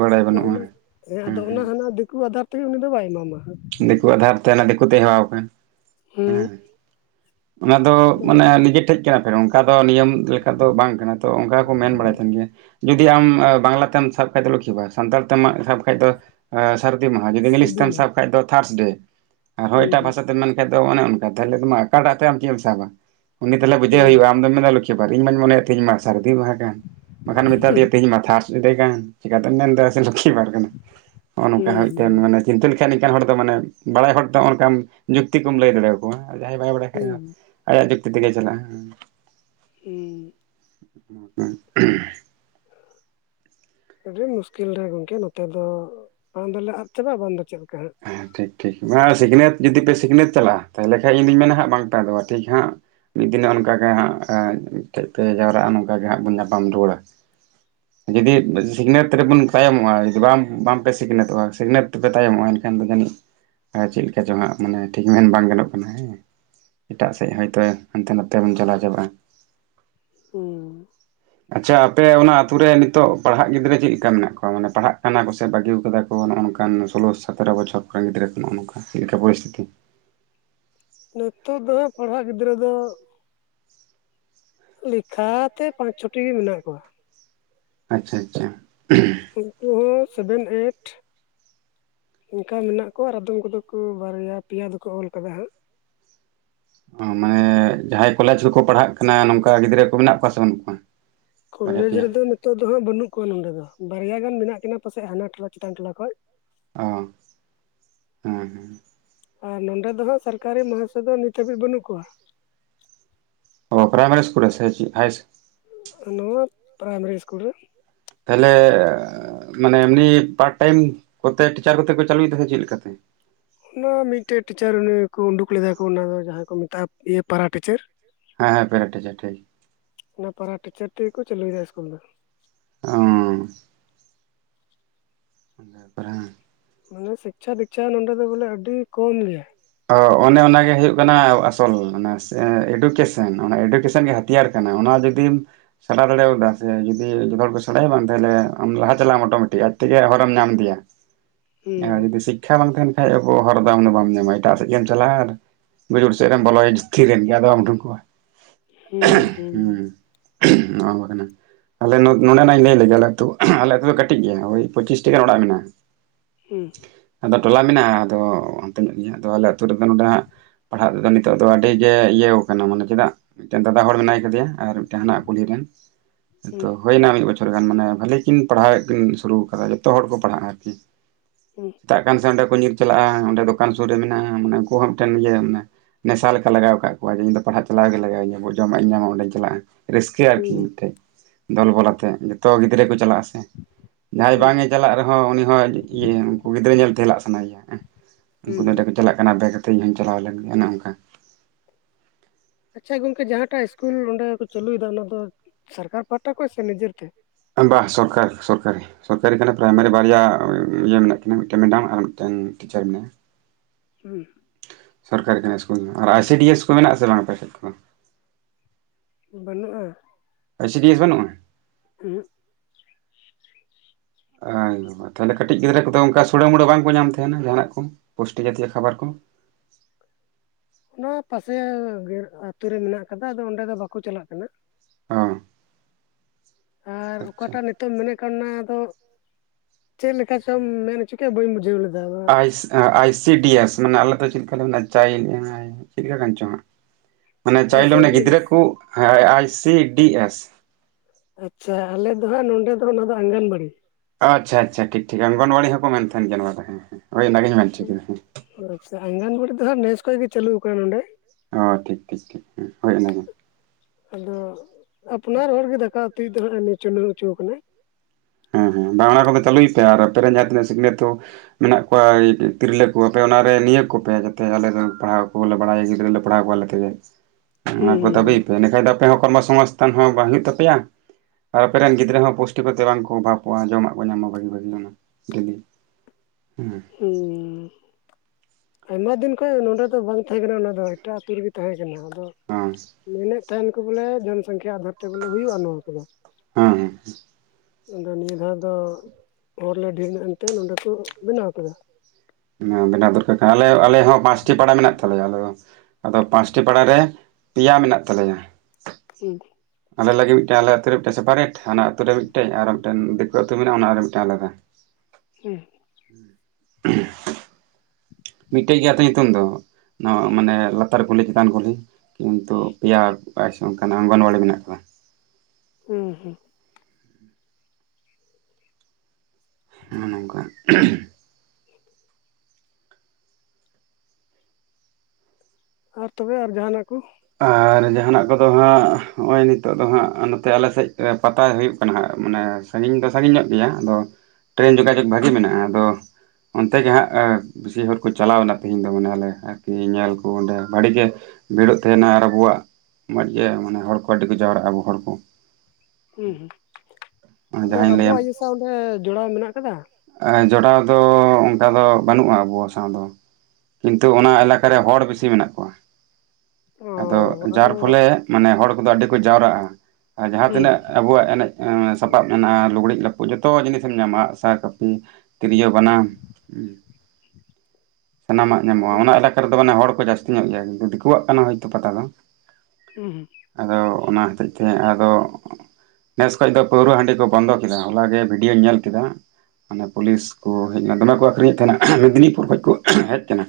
[SPEAKER 2] ᱵᱟᱲᱟᱭ
[SPEAKER 1] ᱟᱫᱚ
[SPEAKER 2] ᱵᱟᱹᱱᱩᱜᱼᱟ
[SPEAKER 1] ᱚᱱᱟ ᱦᱮᱸ ᱟᱫᱚ ᱚᱱᱟ ᱦᱟᱱᱟ ᱫᱤᱠᱩ ᱟᱫᱟᱨ ᱛᱮᱜᱮ ᱩᱱᱤ ᱫᱚ ᱵᱟᱭ ᱮᱢᱟᱢᱟ ᱦᱟᱸᱜ ᱾
[SPEAKER 2] ᱫᱤᱠᱩᱣᱟᱜ ᱟᱫᱷᱟᱨ ᱛᱮ ᱚᱱᱮ ᱫᱤᱠᱩ ᱛᱮ ᱦᱮᱣᱟᱣ ᱟᱠᱟᱱ,
[SPEAKER 1] ᱦᱩᱸ
[SPEAKER 2] ᱦᱮᱸ ᱾ ᱚᱱᱟ ᱫᱚ ᱢᱟᱱᱮ ᱱᱤᱡᱮ ᱴᱷᱮᱡ ᱠᱟᱱᱟ ᱯᱷᱮᱨᱚᱝ ᱠᱟ ᱫᱚ ᱱᱤᱭᱚᱢ ᱞᱮᱠᱟ ᱫᱚ ᱵᱟᱝ ᱠᱟᱱᱟ, ᱛᱚ ᱚᱝᱠᱟ ᱜᱮᱠᱚ ᱢᱮᱱ ᱵᱟᱲᱟᱭ ᱛᱟᱦᱮᱱ ᱜᱮᱭᱟ ᱾ ᱡᱩᱫᱤ ᱟᱢ ᱮ ᱵᱟᱝᱞᱟ ᱛᱮᱢ ᱥᱟᱵ ᱠᱷᱟᱡ ᱫᱚ ᱞᱚᱠᱠᱷᱤ ᱵᱟᱨ ᱥᱟᱱᱛᱟᱲ ᱛᱮᱢ ᱢᱟ ᱥᱟᱵ ᱠᱷᱟᱡ ᱫᱚ ᱮ ᱥᱟᱨᱫᱤ ᱢᱟᱦᱟ, ᱡᱩᱫᱤ ᱤᱝᱞᱤᱥ
[SPEAKER 1] ᱥᱟᱹᱨᱫᱤ
[SPEAKER 2] ᱛᱮᱢ
[SPEAKER 1] ᱢᱟᱦᱟ
[SPEAKER 2] ᱥᱟᱵ ᱠᱷᱟᱡ ᱫᱚ ᱛᱷᱟᱨᱥ ᱰᱮ, ᱟᱨᱦᱚᱸ ᱮᱴᱟᱜ
[SPEAKER 1] ᱦᱩᱸ
[SPEAKER 2] ᱵᱷᱟᱥᱟᱛᱮᱢ ᱢᱮᱱ ᱠᱷᱟᱡ ᱫᱚ ᱚᱱᱮ ᱚᱱᱠᱟ ᱛᱟᱞᱚᱦᱮ ᱟᱠᱟᱴᱟᱜ ᱛᱮ ᱟᱢ ᱪᱮᱫ ᱮᱢ ᱥᱟᱵᱟ? ᱩᱱᱤ ᱛᱟᱦᱚᱞᱮ ᱵᱩᱡᱷᱟᱹᱣ
[SPEAKER 1] ᱦᱩᱸ
[SPEAKER 2] ᱦᱩᱭᱩᱜᱼᱟ ᱟᱢ ᱫᱚᱢ ᱢᱮᱱᱫᱟ ᱞᱚᱠᱠᱷᱤ ᱵᱟᱨ, ᱤᱧ ᱢᱟᱧ ᱢᱚᱱᱮ ᱮᱫ ᱛᱟᱸᱦᱮᱫ ᱛᱮᱦᱮᱧ ᱢᱟ ᱥᱟᱹᱨᱫᱤ ᱢᱟᱦᱟ ᱠᱟᱱ, ᱵᱟᱠᱷᱟᱱ ᱢᱮᱛᱟ
[SPEAKER 1] ᱦᱩᱸ
[SPEAKER 2] ᱫᱮᱭᱟ ᱛᱤᱦᱮᱧ ᱢᱟ ᱛᱷᱟᱨᱥ ᱰᱮ ᱠᱟᱱ, ᱪᱤᱠᱟᱛᱮᱢ ᱢᱮᱱ ᱮᱫᱟ ᱥᱮ ᱞᱚᱠᱠᱷᱤ ᱯᱟᱨ ᱠᱟᱱᱟ, ᱦᱚᱜᱼᱚ ᱱᱚᱝᱠᱟ
[SPEAKER 1] ᱦᱩᱸ
[SPEAKER 2] ᱦᱚᱸ
[SPEAKER 1] ᱦᱩᱸ
[SPEAKER 2] ᱢᱤᱫᱴᱮᱱ ᱢᱟᱱᱮ ᱪᱤᱱᱛᱟᱹ ᱠᱷᱟᱱ ᱱᱤᱝᱠᱟᱱ ᱦᱚᱲ ᱫᱚ ᱢᱟᱱᱮ ᱵᱟᱲᱟᱭ ᱦᱚᱲ ᱫᱚ ᱦᱚᱜᱼᱚᱱᱠᱟᱢ ᱡᱩᱠᱛᱤ ᱠᱚᱢ ᱞᱟᱹᱭ ᱫᱟᱲᱮᱭᱟᱠᱚᱣᱟ ᱟᱨ ᱡᱟᱦᱟᱸᱭ ᱵᱟᱭ ᱵᱟᱲᱟᱭ ᱠᱷᱟᱡ ᱫᱚ
[SPEAKER 1] ᱦᱩᱸ ᱦᱩᱸ
[SPEAKER 2] ᱟᱭᱟᱜ ᱡᱩᱠᱛᱤ ᱛᱮᱜᱮᱭ ᱪᱟᱞᱟᱜᱼᱟ, ᱦᱮᱸ ᱾
[SPEAKER 1] ᱦᱮᱸ ᱾ ᱟᱹᱰᱤ ᱢᱩᱥᱠᱤᱞ ᱨᱮ ᱜᱚᱝᱠᱮ ᱱᱚᱛᱮ ᱫᱚ ᱵᱟᱝ ᱫᱚᱞᱮ ᱟᱫ ᱪᱟᱵᱟᱜᱼᱟ ᱵᱟᱝ ᱫᱚ ᱪᱮᱫ ᱞᱮᱠᱟ ᱦᱟᱸᱜ!
[SPEAKER 2] ᱦᱮᱸ ᱴᱷᱤᱠ ᱴᱷᱤᱠ, [unintelligible] ᱥᱤᱠᱷᱱᱟᱛ ᱡᱩᱫᱤ ᱯᱮ ᱥᱤᱠᱷᱱᱟᱹᱛ ᱪᱟᱞᱟᱜᱼᱟ, ᱛᱟᱦᱚᱞᱮ ᱠᱷᱟᱡ ᱤᱧ ᱫᱩᱧ ᱢᱮᱱᱟ ᱦᱟᱸᱜ ᱵᱟᱝ ᱯᱮ ᱟᱫᱚᱜᱼᱟ ᱴᱷᱤᱠ ᱦᱟᱸᱜ ᱢᱤᱫ ᱫᱤᱱᱚᱜ ᱚᱱᱠᱟᱜᱮ ᱦᱟᱸᱜ ᱮ ᱢᱤᱫ ᱴᱷᱮᱡ ᱯᱮ ᱡᱟᱣᱨᱟᱜᱼᱟ ᱱᱚᱝᱠᱟ ᱜᱮ ᱦᱟᱸᱜ ᱵᱚᱱ ᱧᱟᱯᱟᱢ ᱨᱩᱣᱟᱹᱲᱟ ᱾ ᱡᱩᱫᱤᱵ ᱥᱤᱠᱷᱱᱟᱹᱛ ᱨᱮᱵᱚᱱ ᱛᱟᱭᱚᱢᱚᱜᱼᱟ ᱡᱩᱫᱤ ᱵᱟᱢ ᱵᱟᱝᱯᱮ ᱥᱤᱠᱷᱱᱟᱹᱛᱚᱜᱼᱟ ᱥᱤᱠᱷᱱᱟᱹᱛ ᱛᱮᱯᱮ ᱛᱟᱭᱚᱢᱚᱜᱼᱟ ᱮᱱ ᱠᱷᱟᱱ ᱫᱚ ᱡᱟᱹᱱᱤᱡ ᱦᱮᱸ ᱪᱮᱫ ᱞᱮᱠᱟ ᱪᱚ ᱦᱟᱸᱜ ᱢᱟᱱᱮ ᱴᱷᱤᱠ ᱢᱮᱱ ᱵᱟᱝ ᱜᱟᱱᱚᱜ ᱠᱟᱱᱟ, ᱦᱮᱸ ᱾ ᱮᱴᱟᱜ ᱥᱮᱜ ᱦᱚᱭᱛᱳ ᱦᱟᱱᱛᱮ ᱱᱟᱛᱮ ᱵᱚᱱ ᱪᱟᱞᱟᱣ ᱪᱟᱵᱟᱜᱼᱟ ᱾
[SPEAKER 1] ᱦᱩᱸ ᱾
[SPEAKER 2] ᱟᱪᱪᱷᱟ ᱟᱯᱮ ᱚᱱᱟ ᱟᱛᱩ ᱨᱮ ᱱᱤᱛᱚᱜ ᱯᱟᱲᱦᱟᱜ ᱜᱤᱫᱽᱨᱟᱹ ᱪᱮᱫ ᱞᱮᱠᱟ ᱢᱮᱱᱟᱜ ᱠᱚᱣᱟ, ᱢᱟᱱᱮ ᱯᱟᱲᱦᱟᱜ ᱠᱟᱱᱟ ᱠᱚᱥᱮ ᱵᱟᱹᱜᱤᱣ ᱠᱟᱫᱟ ᱠᱚ ᱱᱚᱜᱼᱚ ᱱᱚᱝᱠᱟᱱ ᱥᱳᱞᱳ ᱥᱟᱛᱮᱨᱚ ᱵᱚᱪᱷᱚᱨ ᱠᱚᱨᱮᱱ ᱜᱤᱫᱽᱨᱟᱹ ᱠᱚ ᱱᱚᱜᱼᱚ ᱱᱚᱝᱠᱟ ᱪᱮᱫ ᱞᱮᱠᱟ ᱯᱚᱨᱤᱥᱛᱷᱤᱛᱤ?
[SPEAKER 1] ᱱᱤᱛᱚᱜ ᱫᱚ ᱦᱟᱜ ᱯᱟᱲᱦᱟᱜ ᱜᱤᱫᱽᱨᱟᱹ ᱫᱚ ᱞᱮᱠᱷᱟᱛᱮ ᱯᱟᱸᱪ ᱪᱷᱚᱴᱤ ᱜᱮ ᱢᱮᱱᱟᱜ ᱠᱚᱣᱟ ᱾
[SPEAKER 2] ᱟᱪᱪᱷᱟ, ᱟᱪᱪᱷᱟ ᱾
[SPEAKER 1] ᱩᱱᱠᱩ ᱦᱚᱸ ᱥᱮᱵᱮᱱ ᱮᱭᱤᱴ ᱚᱝᱠᱟ ᱢᱮᱱᱟᱜ ᱠᱚᱣᱟᱨ ᱟᱫᱚᱢ ᱠᱚᱫᱚ ᱠᱚ ᱵᱟᱨᱭᱟ, ᱯᱮᱭᱟ ᱫᱚᱠᱚ ᱚᱞ ᱠᱟᱫᱟ ᱦᱟᱸᱜ᱾
[SPEAKER 2] ᱚᱸ ᱢᱟᱱᱮ ᱡᱟᱦᱟᱸᱭ ᱠᱚᱞᱮᱡᱽ ᱨᱮᱠᱚ ᱯᱟᱲᱦᱟᱜ ᱠᱟᱱᱟ᱾ ᱱᱚᱝᱠᱟ ᱜᱤᱫᱽᱨᱟᱹ ᱠᱚ ᱢᱮᱱᱟᱜ ᱠᱚᱣᱟ ᱥᱮ ᱵᱟᱹᱱᱩᱜ ᱠᱚᱣᱟ? ᱵᱟᱨᱭᱟ
[SPEAKER 1] ᱠᱚᱞᱮᱡᱽ
[SPEAKER 2] ᱯᱮᱭᱟ
[SPEAKER 1] ᱨᱮᱫᱚ ᱱᱤᱛᱚᱜ ᱫᱚ ᱦᱟᱸᱜ ᱵᱟᱹᱱᱩᱜ ᱠᱚᱣᱟ᱾ ᱱᱚᱰᱮ ᱫᱚ ᱵᱟᱨᱭᱟ ᱜᱟᱱ ᱢᱮᱱᱟᱜ ᱠᱤᱱᱟ᱾ ᱯᱟᱥᱮᱜ ᱦᱟᱱᱟ ᱴᱚᱞᱟ, ᱪᱮᱛᱟᱱ ᱴᱚᱞᱟ ᱠᱷᱚᱡ!
[SPEAKER 2] ᱚᱸ᱾ ᱮᱸ, ᱦᱮᱸ᱾
[SPEAKER 1] ᱟ ᱱᱚᱰᱮ ᱫᱚ ᱦᱟᱸᱜ 'ᱥᱟᱨᱠᱟᱨᱤ ᱢᱟᱦᱟᱥᱩ' ᱫᱚ ᱱᱤᱛ ᱦᱟᱹᱵᱤᱡ ᱵᱟᱹᱱᱩᱜ ᱠᱚᱣᱟ᱾
[SPEAKER 2] ᱚ ᱯᱨᱟᱭᱢᱟᱨᱤᱥ ᱠᱩᱨᱮᱥᱮ ᱪᱮᱹ ᱦᱟᱭᱥ
[SPEAKER 1] ᱱᱚᱣᱟ 'ᱯᱨᱟᱭᱢᱟᱨᱤ ᱤᱥᱠᱩᱞ' ᱨᱮ᱾
[SPEAKER 2] ᱛᱟᱦᱞᱮ! ᱟ ᱢᱟᱱᱮ ᱮᱢᱱᱤ ᱯᱟᱴ ᱴᱟᱭᱤᱢ ᱠᱚᱛᱮ, ᱴᱤᱪᱟᱨ ᱠᱚᱛᱮ ᱠᱚ ᱪᱟᱞᱩᱭᱮᱫ ᱛᱟᱦᱮᱸᱫ ᱪᱮᱹᱜ ᱞᱮᱠᱟᱛᱮ?
[SPEAKER 1] ᱚᱱᱟ ᱢᱤᱜᱴᱮᱜ 'ᱴᱤᱪᱟᱨ' ᱩᱱᱤ ᱠᱚ, ᱩᱰᱩᱠ ᱞᱮᱫᱟ ᱠᱚ, ᱚᱱᱟ ᱫᱚ ᱡᱟᱦᱟᱸᱭ ᱠᱚ ᱢᱮᱛᱟᱜ ᱠᱚ ᱤᱭᱟᱹ 'ᱯᱟᱨᱟ ᱴᱤᱪᱟᱹᱨ'᱾
[SPEAKER 2] ᱮᱸ ᱵᱮᱹᱴ ᱡᱮᱹᱴᱷᱮᱹᱭ
[SPEAKER 1] ᱚᱱᱟ 'ᱯᱟᱨᱟ ᱴᱤᱪᱟᱛ' ᱛᱮᱜᱮᱠᱚ ᱪᱟᱹᱟᱞᱩᱭᱮᱫᱟ 'ᱥᱤᱥᱠᱩᱞ' ᱫᱚ᱾
[SPEAKER 2] ᱚᱸ᱾ ᱚᱸᱵᱮ ᱵᱨᱟᱝ᱾
[SPEAKER 1] ᱢᱟᱱᱮ ᱥᱤᱠᱪᱷᱟ-ᱫᱤᱠᱪᱷᱟ ᱱᱚᱰᱮ ᱫᱚ ᱵᱚᱞᱮ ᱟᱹᱰᱤ ᱠᱚᱢ ᱜᱮᱭᱟ!
[SPEAKER 2] ᱚ ᱚᱱᱮ ᱚᱱᱟᱜᱮ ᱦᱩᱭᱩᱜ ᱠᱟᱱᱟ, ᱟᱥᱚᱞ ᱢᱟᱱᱮ ᱥᱮ 'ᱮᱰᱩᱠᱮᱥᱮᱱ', ᱚᱱᱮ 'ᱮᱰᱩᱠᱮᱥᱮᱱ' ᱜᱮ ᱦᱟ- -ᱛᱤᱭᱟᱨ ᱠᱟᱱᱟ ᱚᱱᱟ ᱡᱩᱚᱫᱤᱢ ᱥᱮᱲᱟ ᱫᱟᱲᱮ ᱜᱚᱫᱟ ᱥᱮ ᱡᱩᱫᱤ ᱡᱚᱫᱚ ᱦᱚᱲ ᱠᱚ ᱥᱮᱬᱟᱭᱟ ᱵᱟᱝ, ᱛᱟᱦᱞᱮ ᱟᱢ ᱞᱟᱦᱟ ᱪᱟᱞᱟᱜ ᱟᱢ ᱚᱴᱳᱢᱮᱴᱤ ᱟᱡ ᱛᱮᱜᱮ ᱦᱚᱨᱮᱢ ᱧᱟᱢ ᱫᱤᱭᱟ᱾ ᱟ
[SPEAKER 1] ᱦᱩᱸ
[SPEAKER 2] ᱡᱩᱫᱤ 'ᱥᱤᱠᱠᱷᱟ' ᱵᱟᱝ ᱛᱟᱦᱮᱱ ᱠᱷᱟᱡ ᱟᱵᱚ ᱦᱚᱨ ᱫᱚ ᱟᱢ ᱫᱚ ᱵᱟᱢ ᱧᱟᱢᱟᱭ! ᱴᱟᱜ ᱥᱮᱡ ᱜᱮᱢ ᱪᱟᱞᱟᱜᱼᱟ ᱟᱨ ᱵᱩᱡᱩᱲ ᱥᱮᱡ ᱨᱮᱢ ᱵᱚᱞᱚ [inaudible] ᱛᱷᱤᱨᱮᱱ ᱜᱮ ᱟᱫᱚ ᱣᱟᱢ ᱰᱷᱩᱝ ᱠᱚᱜᱼᱟ᱾ ᱦᱩᱸ ᱚᱦᱚᱵᱟ ᱠᱟᱱᱟ᱾ ᱟᱞᱮ ᱱᱚ ᱱᱚᱰᱮᱱᱟᱜ ᱤᱧ ᱞᱟᱹᱭ ᱞᱮᱜᱮ ᱟᱞᱮ ᱟᱛᱩ, ᱟᱞᱮ ᱟᱛᱩ ᱫᱚ ᱠᱟᱹᱴᱤᱡ ᱜᱮᱭᱟ᱾ ᱳᱭ ᱯᱚᱸᱪᱤᱥ ᱴᱤ ᱜᱟᱱ ᱚᱲᱟᱜ ᱢᱮᱱᱟᱜᱼᱟ᱾
[SPEAKER 1] ᱦᱩᱸ᱾
[SPEAKER 2] ᱟᱫᱚ ᱴᱚᱞᱟ ᱢᱮᱱᱟᱜᱼᱟ, ᱟᱫᱚ ᱦᱚᱱᱛᱮ ᱧᱚᱜ ᱜᱮᱭᱟ᱾ ᱟᱫᱚ ᱟᱞᱮ ᱟᱛᱩ ᱨᱮᱫᱚ ᱱᱚᱰᱮ ᱶᱟᱜ ᱯᱟᱲᱦᱟᱜ ᱛᱮᱫᱚ ᱱᱤᱛᱚᱜ ᱫᱚ ᱟᱹᱰᱤ ᱜᱮ ᱤᱭᱟᱹᱣ ᱠᱟᱱᱟ, ᱢᱟᱱᱮ ᱪᱮᱫᱟᱜ! ᱢᱤᱜᱴᱮᱱ ᱫᱟᱫᱟ ᱦᱚᱲ ᱢᱮᱱᱟᱭ ᱠᱟᱫᱮᱭᱟ ᱟᱨ ᱢᱤᱜᱴᱮᱱ ᱦᱟᱱᱟᱜ ᱠᱩᱞᱦᱤ ᱨᱮᱱ, ᱛᱚ
[SPEAKER 1] ᱦᱩᱸ
[SPEAKER 2] ᱦᱩᱭᱱᱟ ᱢᱤᱜ ᱵᱚᱪᱷᱚᱨ ᱜᱟᱱ ᱢᱟᱱᱮ ᱵᱷᱟᱹᱞᱤ ᱠᱤᱱ, ᱯᱟᱲᱦᱟᱣᱮᱜ ᱠᱤᱱ ᱥᱩᱨᱩ ᱠᱟᱫᱟ, ᱡᱚᱛᱚ ᱦᱚᱲ ᱠᱚ ᱯᱟᱲᱦᱟᱜᱼᱟ, ᱟᱨᱠᱤ᱾
[SPEAKER 1] ᱦᱩᱸ᱾
[SPEAKER 2] ᱛᱟᱜ ᱠᱟᱱ ᱥᱮ ᱚᱸᱰᱮ ᱠᱚ ᱧᱤᱨ ᱪᱟᱞᱟᱜᱼᱟᱸ᱾ ᱚᱸᱰᱮ ᱫᱚᱠᱟᱱ ᱥᱩᱨ ᱨᱮ ᱢᱮᱱᱟᱜᱼᱟ, ᱢᱟᱱᱮ ᱩᱝᱠᱩ ᱦᱚ ᱢᱤᱜᱴᱮᱱ ᱤᱭᱟᱹ ᱢᱟᱱᱮ ᱱᱮᱥᱟ ᱞᱮᱠᱟ ᱞᱟᱜᱟᱣ ᱠᱟᱜ ᱠᱚᱣᱟ, ᱡᱮ ᱤᱧ ᱯᱟᱲᱦᱟᱜ ᱪᱟᱞᱟᱣ ᱜᱮ ᱞᱟᱜᱟᱣᱤᱧᱟᱹ ᱵᱳᱜ ᱡᱚᱢᱟᱜᱼᱤᱧ ᱧᱟᱢᱟ, ᱚᱸᱰᱮᱹᱧ ᱪᱟᱞᱟᱜᱼᱟ᱾ ᱨᱟᱹᱥᱠᱟᱹ ᱟᱨᱠᱤ
[SPEAKER 1] ᱦᱩᱸ ᱦᱩᱸ
[SPEAKER 2] ᱢᱤᱜᱴᱮᱡ ᱫᱚᱞ-ᱵᱚᱞᱟᱛᱮᱦ ᱡᱚᱛᱚ ᱜᱤᱫᱽᱨᱟᱹ ᱠᱚ ᱪᱟᱞᱟᱜᱼᱟᱥ ᱮᱸᱦ ᱡᱟᱦᱟᱸᱭ
[SPEAKER 1] ᱦᱩᱸ
[SPEAKER 2] ᱵᱟᱝᱮ ᱪᱟᱞᱟᱜ ᱨᱮᱦᱚᱸ, ᱩᱱᱤ ᱦᱚᱸ ᱤᱨᱮ ᱩᱝᱠᱩ ᱜᱤᱫᱽᱨᱟᱹ ᱧᱮᱞᱛᱮ ᱦᱮᱞᱟᱜ ᱥᱟᱱᱟᱭᱭᱟ, ᱮᱸᱦ᱾ ᱩᱝᱠᱩ
[SPEAKER 1] ᱦᱩᱸ
[SPEAKER 2] ᱱᱮᱰᱮ ᱠᱚ ᱪᱟᱞᱟᱜ ᱠᱟᱱᱟ ᱵᱮᱜᱟᱛᱮᱹ, ᱤᱧ ᱦᱚᱹᱧ ᱪᱟᱞᱟᱣ ᱞᱮᱱ ᱜᱮ ᱚᱱᱮ ᱚᱝᱠᱟ᱾
[SPEAKER 1] ᱟᱪᱪᱷᱟ ᱜᱚᱝᱠᱮ, ᱡᱟᱦᱟᱸᱴᱟᱜ 'ᱤᱥᱠᱩᱞ' ᱚᱸᱰᱮ ᱠᱚ ᱪᱟᱹᱞᱩᱭᱮᱫᱟ, ᱚᱱᱟ ᱫᱚ 'ᱥᱟᱨᱠᱟᱨ' ᱯᱟᱦᱴᱟ ᱠᱷᱚᱡ ᱥᱮ ᱱᱤᱡᱮᱨ ᱛᱮ?
[SPEAKER 2] ᱵᱟᱦ 'ᱥᱚᱨᱠᱟᱨ', 'ᱥᱚᱨᱠᱟᱨᱤᱦ'᱾ 'ᱥᱚᱨᱠᱟᱨᱤ' ᱠᱟᱱᱟ 'ᱯᱨᱟᱭᱢᱟᱨᱤ' ᱵᱟᱨᱭᱟ ᱩᱸ ᱤᱭᱟᱹ ᱢᱮᱱᱟᱜ ᱠᱤᱱᱟᱹ ᱢᱤᱜᱴᱮᱱ ᱢᱮᱰᱟᱢ ᱟᱨ ᱢᱮᱜᱴᱮᱱ ᱴᱤᱪᱟᱨ ᱢᱮᱱᱟᱭᱟ᱾
[SPEAKER 1] ᱩᱸ᱾
[SPEAKER 2] 'ᱥᱚᱨᱠᱟᱨᱤ' ᱠᱟᱱᱟ 'ᱤᱥᱠᱩᱞ' ᱫᱚ ᱟᱨ 'ᱟᱭᱥᱤ ᱰᱤᱭᱮᱥ' ᱠᱚ ᱢᱮᱱᱟᱜ ᱟᱥᱮ ᱵᱟᱝ ᱟᱯᱮ ᱥᱮᱡ ᱠᱚ?
[SPEAKER 1] ᱵᱟᱹᱱᱩᱜᱼᱟ᱾
[SPEAKER 2] 'ᱟᱭᱥᱤ ᱰᱤᱭᱮᱥ' ᱵᱟᱹᱱᱩᱜᱼᱟ!
[SPEAKER 1] ᱩᱸᱦᱩᱸᱜ᱾
[SPEAKER 2] ᱟᱭ ᱵᱟᱵᱟ ᱛᱟᱦᱞᱮ ᱠᱟᱹᱴᱤᱡ ᱜᱤᱫᱽᱨᱟᱹ ᱠᱚᱫᱚ ᱚᱝᱠᱟ ᱥᱩᱲᱮ-ᱢᱩᱲᱮ ᱵᱟᱝᱠᱚ ᱧᱟᱢ ᱛᱷᱮᱱᱟ, ᱡᱟᱦᱟᱱᱟᱜ ᱠᱚ, ᱯᱩᱥᱴᱤ ᱡᱟᱛᱤᱭᱚ ᱠᱷᱟᱵᱟᱨ ᱠᱚᱸ?
[SPEAKER 1] ᱱᱚᱣᱟ ᱯᱟᱥᱮ ᱜᱮ ᱟᱹᱛᱩ ᱨᱮ ᱢᱮᱱᱟᱜ ᱟᱠᱟᱫᱟ᱾ ᱟᱫᱚ ᱚᱸᱰᱮ ᱫᱚ ᱵᱟᱠᱚ ᱪᱟᱞᱟᱜ ᱠᱟᱱᱟ᱾
[SPEAKER 2] ᱦᱚᱸ᱾
[SPEAKER 1] ᱟᱨ ᱚᱠᱟᱴᱟᱜ ᱱᱤᱛᱳ ᱢᱮᱱᱟᱜ ᱚᱱᱟ ᱫᱚ ᱪᱮᱫ ᱞᱮᱠᱟ ᱪᱚᱢ ᱢᱮᱱ ᱦᱚᱪᱚ ᱠᱮᱜ ᱵᱟᱹᱧ ᱵᱩᱡᱷᱟᱹᱣ ᱞᱮᱫᱟ?
[SPEAKER 2] ᱟᱭ ᱥᱤ ᱰᱤ ᱮᱥ, ᱢᱟᱱᱮ ᱟᱞᱮ ᱫᱚ ᱪᱮᱫ ᱞᱮᱠᱟᱞᱮ ᱢᱮᱱᱟᱜ ᱪᱮᱫ ᱞᱮᱠᱟ ᱪᱚᱝᱼᱟ? ᱢᱟᱱᱮ
[SPEAKER 1] ᱟᱭ
[SPEAKER 2] ᱪᱟᱭᱞᱮ
[SPEAKER 1] ᱥᱮ
[SPEAKER 2] ᱢᱟᱱᱮ ᱜᱤᱫᱽᱨᱟᱹ
[SPEAKER 1] ᱵᱮᱥ
[SPEAKER 2] ᱠᱚ ᱟᱭ ᱥᱤ ᱰᱤ ᱮᱥ
[SPEAKER 1] ᱟᱪᱪᱷᱟ, ᱟᱞᱮ ᱫᱚ ᱦᱟᱸᱜ ᱱᱚᱰᱮ ᱫᱚ ᱚᱱᱟ ᱫᱚ ᱟᱸᱜᱚᱱ ᱵᱟᱲᱤ᱾
[SPEAKER 2] ᱟᱪᱪᱷᱟ ᱟᱪᱪᱷᱟ ᱴᱷᱤᱠ ᱴᱤᱠ ᱚᱝᱜᱚᱱᱣᱟᱲᱤ ᱦᱚᱸᱠᱚ ᱢᱮᱱ ᱛᱟᱦᱮᱱ ᱜᱮᱭᱟ᱾ ᱱᱚᱣᱟ ᱦᱮᱸ ᱳ ᱚᱱᱟᱜᱤᱧ ᱢᱮᱱ ᱴᱷᱤᱠ ᱠᱮᱫᱼᱟ᱾
[SPEAKER 1] ᱟᱜᱮᱱᱵᱟᱲᱤ ᱫᱚ ᱦᱟᱸ ᱱᱮᱥ ᱠᱷᱚᱱ ᱜᱮ ᱪᱟᱹᱞᱩ ᱟᱠᱟᱱᱟ ᱱᱚᱸᱰᱮ᱾
[SPEAKER 2] ᱚ ᱴᱷᱤᱠ ᱴᱷᱤᱠ ᱴᱷᱤᱠ ᱦᱟᱹᱭ ᱚᱱᱟ ᱜᱮ᱾
[SPEAKER 1] ᱟᱫᱚ ᱟᱯᱱᱟᱨ ᱦᱚᱲ ᱜᱮ ᱫᱟᱠᱟ ᱩᱛᱩᱭ ᱫᱚ ᱦᱟᱜ ᱮ ᱱ ᱪᱚᱱᱚ ᱦᱚᱪᱚ ᱟᱠᱟᱱᱟ᱾
[SPEAKER 2] ᱦᱮᱸ ᱦᱮᱸ ᱵᱟᱝ ᱚᱱᱟ ᱠᱚᱫᱚ ᱪᱟᱹᱞᱩᱭ ᱯᱮ ᱟᱨ ᱟᱯᱮ ᱨᱮᱱ ᱡᱟᱦᱟᱸ ᱛᱤᱱᱟᱹᱜ ᱥᱤᱠᱷᱱᱟᱛᱚ᱾ ᱢᱮᱱᱟᱜ ᱠᱚᱣᱟ ᱛᱤᱨᱞᱟᱹ ᱠᱚ ᱟᱯᱮ ᱚᱱᱟᱨᱮ ᱱᱤᱭᱟᱹᱠ ᱠᱚᱯᱮ ᱡᱟᱛᱮ ᱟᱞᱮ ᱫᱚ ᱯᱟᱲᱦᱟᱣ ᱠᱚ ᱵᱚᱞᱮ ᱵᱟᱲᱟᱭᱟ ᱜᱤᱫᱽᱨᱟᱹ ᱞᱮᱯᱮ ᱯᱟᱲᱦᱟᱣᱜ ᱠᱚ ᱟᱞᱮ ᱛᱮᱜᱮ᱾
[SPEAKER 1] [unintelligible]
[SPEAKER 2] ᱚᱱᱟ ᱠᱚ
[SPEAKER 1] ᱦᱩᱸ
[SPEAKER 2] ᱫᱟᱵᱤᱭ ᱯᱮ, ᱮᱱᱟᱹ ᱠᱷᱟᱱ ᱫᱚ ᱟᱯᱮ ᱦᱚᱸ ᱠᱚᱨᱢᱚ ᱥᱚᱝᱥᱛᱟᱱ ᱦᱚᱸ ᱵᱟᱝ ᱦᱩᱭᱩᱜ ᱛᱟᱯᱮᱭᱟ ᱟᱨ ᱟᱯᱮᱨᱮᱱ ᱜᱤᱫᱽᱨᱟᱹ ᱦᱚᱸ ᱯᱩᱥᱴᱤ ᱠᱚᱛᱮ ᱵᱟᱝ ᱠᱚ ᱠᱚ ᱚᱵᱷᱟᱵᱚᱜᱼᱟ᱾ ᱡᱚᱢᱟᱜ ᱠᱚ ᱧᱟᱢᱟ ᱵᱷᱟᱹᱜᱤ, ᱵᱷᱟᱹᱜᱤ ᱚᱱᱟ ᱰᱮᱞᱤ, ᱦᱮᱸ᱾
[SPEAKER 1] ᱦᱩᱸᱻ᱾ ᱟᱭᱢᱟ ᱫᱤᱱ ᱠᱷᱚᱱᱟᱜ ᱱᱚᱰᱮ ᱫᱚ ᱵᱟᱝ ᱛᱟᱦᱮᱸ ᱠᱟᱱᱟ᱾ ᱚᱱᱟ ᱫᱚ ᱮᱴᱟᱜ ᱟᱹᱛᱳ ᱨᱮᱜᱮ ᱛᱟᱦᱮᱸ ᱠᱟᱱᱟ᱾ ᱟᱫᱚ
[SPEAKER 2] ᱦᱚᱸ᱾
[SPEAKER 1] ᱢᱮᱱᱮᱫ ᱛᱟᱦᱮᱱ ᱠᱚ ᱵᱚᱞᱮ ᱡᱚᱱ ᱥᱚᱝᱠᱷᱟ ᱟᱫᱷᱟᱨ ᱛᱮ ᱵᱚᱞᱮ ᱦᱩᱭᱩᱜᱼᱟ, ᱱᱚᱣᱟ ᱠᱚᱫᱚ
[SPEAKER 2] ᱦᱮᱸ ᱦᱮᱸ
[SPEAKER 1] ᱟᱫᱚ ᱱᱤᱭᱟᱹ ᱫᱷᱟᱣ ᱫᱚ ᱦᱚᱲ ᱞᱮ ᱰᱷᱮᱨ ᱮᱱᱛᱮ ᱱᱚᱸᱰᱮ ᱠᱚ ᱵᱮᱱᱟᱣ ᱠᱮᱫᱟ᱾
[SPEAKER 2] ᱵᱮᱱᱟᱣ ᱫᱚᱨᱠᱟᱨ ᱠᱟᱱᱟ᱾ ᱟᱞᱮ ᱟᱞᱮ ᱦᱚᱸ ᱯᱟᱸᱪᱴᱤ ᱯᱟᱲᱟ ᱢᱮᱱᱟᱜ ᱛᱟᱞᱮᱭᱟ᱾ ᱟᱞᱮ ᱫᱚ ᱟᱫᱚ ᱯᱟᱸᱪᱴᱤ ᱯᱟᱲᱟ ᱨᱮ ᱯᱮᱭᱟ ᱢᱮᱱᱟᱜ ᱛᱟᱞᱮᱭᱟ᱾
[SPEAKER 1] ᱦᱮᱸ᱾
[SPEAKER 2] ᱟᱞᱮ ᱞᱟᱹᱜᱤᱫ ᱢᱤᱫᱴᱮᱱ ᱟᱞᱮ ᱟᱹᱛᱩ ᱨᱮ ᱢᱤᱫᱴᱮᱱ ᱥᱮᱯᱟᱨᱮᱴ ᱚᱱᱟ ᱟᱹᱛᱩ ᱨᱮ ᱢᱤᱫᱴᱮᱡ ᱟᱨᱚ ᱢᱤᱫᱴᱮᱱ ᱫᱤᱠᱩ ᱟᱹᱛᱩ ᱢᱮᱱᱟᱜᱼᱟ᱾ ᱚᱱᱟ ᱟᱨ ᱢᱤᱫᱴᱮᱱ ᱟᱞᱟᱫᱟ᱾
[SPEAKER 1] ᱦᱩᱸ᱾
[SPEAKER 2] [inaudible] ᱢᱤᱫᱴᱮᱡ ᱜᱮᱭᱟ ᱟᱹᱛᱩ ᱧᱩᱛᱩᱢ ᱫᱚ, ᱱᱚᱣᱟ ᱢᱟᱱᱮ ᱞᱟᱛᱟᱨ ᱠᱩᱞᱦᱤ ᱪᱮᱛᱟᱱ ᱠᱩᱞᱦᱤ ᱠᱤᱱᱛᱩ ᱯᱮᱭᱟ ᱵᱟᱭ ᱚᱱᱠᱟᱱᱟᱜ ᱚᱝᱜᱚᱱᱣᱟᱲᱤ ᱢᱮᱱᱟᱜ ᱟᱠᱟᱫᱟ᱾
[SPEAKER 1] ᱦᱩᱸ ᱦᱩᱸ᱾
[SPEAKER 2] ᱱᱚᱜᱼᱚᱭ ᱱᱚᱝᱠᱟ᱾
[SPEAKER 1] ᱟᱨ ᱛᱚᱵᱮ ᱟᱨ ᱡᱟᱦᱟᱸᱱᱟᱜ ᱠᱚ?
[SPEAKER 2] ᱟᱨ ᱡᱟᱦᱟᱱᱟᱜ ᱠᱚᱫᱚ ᱦᱟᱸᱜ ᱱᱚᱜᱼᱚᱭ ᱱᱤᱛᱚᱜ ᱫᱚ ᱦᱟᱸᱜ ᱱᱚᱛᱮ ᱟᱞᱮᱥᱮᱫ ᱯᱟᱛᱟ ᱦᱩᱭᱩᱜ ᱠᱟᱱᱟ ᱦᱟᱸᱜ᱾ ᱢᱟᱱᱮ ᱥᱟᱺᱜᱤᱧ ᱫᱚ ᱥᱟᱺᱜᱤᱧ ᱧᱚᱜ ᱜᱮᱭᱟ, ᱟᱫᱚ ᱴᱨᱮᱱ ᱡᱳᱜᱟᱡᱳᱜᱽ ᱵᱷᱟᱹᱜᱮ ᱢᱮᱱᱟᱜᱼᱟ᱾ ᱟᱫᱚ ᱚᱱᱛᱮ ᱜᱮ ᱦᱟᱸᱜ ᱵᱤᱥᱤ ᱦᱚᱲ ᱠᱚ ᱪᱟᱞᱟᱣᱱᱟ ᱛᱤᱦᱤᱧ ᱫᱚ ᱢᱟᱱᱮ ᱟᱞᱮ ᱟᱹᱨᱠᱤ, ᱧᱮᱞ ᱠᱚ ᱚᱸᱰᱮ ᱟᱹᱰᱤ ᱜᱮ ᱵᱷᱤᱲᱚᱜ ᱛᱟᱦᱮᱱᱟ ᱟᱨ ᱟᱵᱚᱣᱟᱜ ᱢᱚᱡᱽ ᱜᱮ ᱢᱟᱱᱮ ᱦᱚᱲ ᱠᱚ ᱟᱹᱰᱤ ᱠᱚ ᱡᱟᱣᱨᱟᱜᱼᱟ᱾ ᱟᱵᱚ ᱦᱚᱲ ᱠᱚ᱾
[SPEAKER 1] ᱩᱸ ᱻᱦᱩᱸ, ᱟᱫᱚ
[SPEAKER 2] ᱡᱟᱦᱟᱸᱧ ᱞᱟᱹᱭᱟ
[SPEAKER 1] ᱟᱵᱩᱣᱟᱜ ᱤᱭᱟᱹ ᱥᱟᱶ ᱚᱸᱰᱮ ᱡᱚᱲᱟᱣ ᱢᱮᱱᱟᱜ ᱟᱠᱟᱫᱟ?
[SPEAKER 2] ᱡᱚᱲᱟᱣ ᱫᱚ ᱚᱱᱠᱟ ᱫᱚ ᱵᱟᱱᱩᱜᱼᱟ᱾ ᱟᱵᱩᱣᱟᱜ ᱥᱟᱶ ᱫᱚ᱾ ᱠᱤᱱᱛᱩ ᱚᱱᱟ ᱮᱞᱟᱠᱟ ᱨᱮ ᱦᱚᱲ ᱵᱮᱥᱤ ᱢᱮᱱᱟᱜ ᱠᱚᱣᱟ᱿
[SPEAKER 1] ᱚ
[SPEAKER 2] ᱟᱫᱚ ᱡᱟᱨ ᱯᱷᱚᱞᱮ ᱢᱟᱱᱮ ᱦᱚᱲ ᱠᱚ ᱫᱚ ᱟᱹᱰᱤ ᱠᱚ ᱡᱟᱣᱨᱟᱜᱼᱟ ᱟᱨ ᱡᱟᱦᱟᱸ
[SPEAKER 1] ᱦᱩᱸ
[SPEAKER 2] ᱛᱤᱱᱟᱹᱜ ᱟᱵᱩ ᱟᱜ ᱮᱱᱮᱡ ᱥᱟᱯᱟᱯ ᱢᱮᱱᱟᱜᱼᱟ, ᱞᱩᱜᱽᱲᱤᱡ ᱞᱟᱯᱚ ᱡᱚᱛᱚ ᱡᱤᱱᱤᱥ ᱮᱢ ᱧᱟᱢᱟ ᱟᱜ ᱥᱟᱨ, ᱠᱟᱹᱯᱤ ᱛᱤᱨᱭᱳ ᱵᱟᱱᱟᱢ ᱥᱟᱱᱟᱢᱟᱜ ᱧᱟᱢᱚᱜᱼᱟ᱾
[SPEAKER 1] ᱟᱫᱚ
[SPEAKER 2] ᱚᱱᱟᱠᱟ ᱫᱚ ᱢᱟᱱᱮ ᱦᱚᱲ ᱠᱚ ᱡᱟᱹᱥᱛᱤ ᱧᱚᱜ ᱜᱮᱭᱟ᱾ ᱠᱤᱱᱛᱩ ᱫᱤᱠᱩᱣᱟᱜ ᱠᱟᱱᱟ ᱦᱳᱭᱛᱳ ᱯᱟᱛᱟ ᱫᱚ
[SPEAKER 1] ᱩᱸ ᱦᱩᱸ
[SPEAKER 2] ᱟᱫᱚ ᱚᱱᱟ ᱦᱚᱛᱮᱫ ᱛᱮ ᱟᱫᱚ ᱱᱮᱥ ᱠᱷᱚᱱ ᱫᱚ ᱯᱟᱹᱣᱨᱟᱹ ᱦᱟᱺᱰᱤ ᱠᱚ ᱵᱚᱱᱫᱚ ᱠᱮᱫᱟ ᱦᱚᱞᱟ ᱜᱮ ᱵᱷᱤᱰᱭᱳᱧ ᱧᱮᱞ ᱠᱮᱫᱟ᱾ ᱢᱟᱱᱮ ᱯᱩᱞᱤᱥ ᱠᱚ ᱦᱮᱡ ᱞᱮᱱᱟ ᱫᱚᱢᱮ ᱠᱚ ᱟᱹᱠᱷᱨᱤᱧᱮᱫ ᱛᱟᱦᱮᱱᱟ ᱢᱮᱫᱽᱱᱤᱯᱩᱨ ᱠᱷᱳᱪ ᱠᱚ ᱦᱮᱡ ᱟᱠᱟᱱᱟ᱾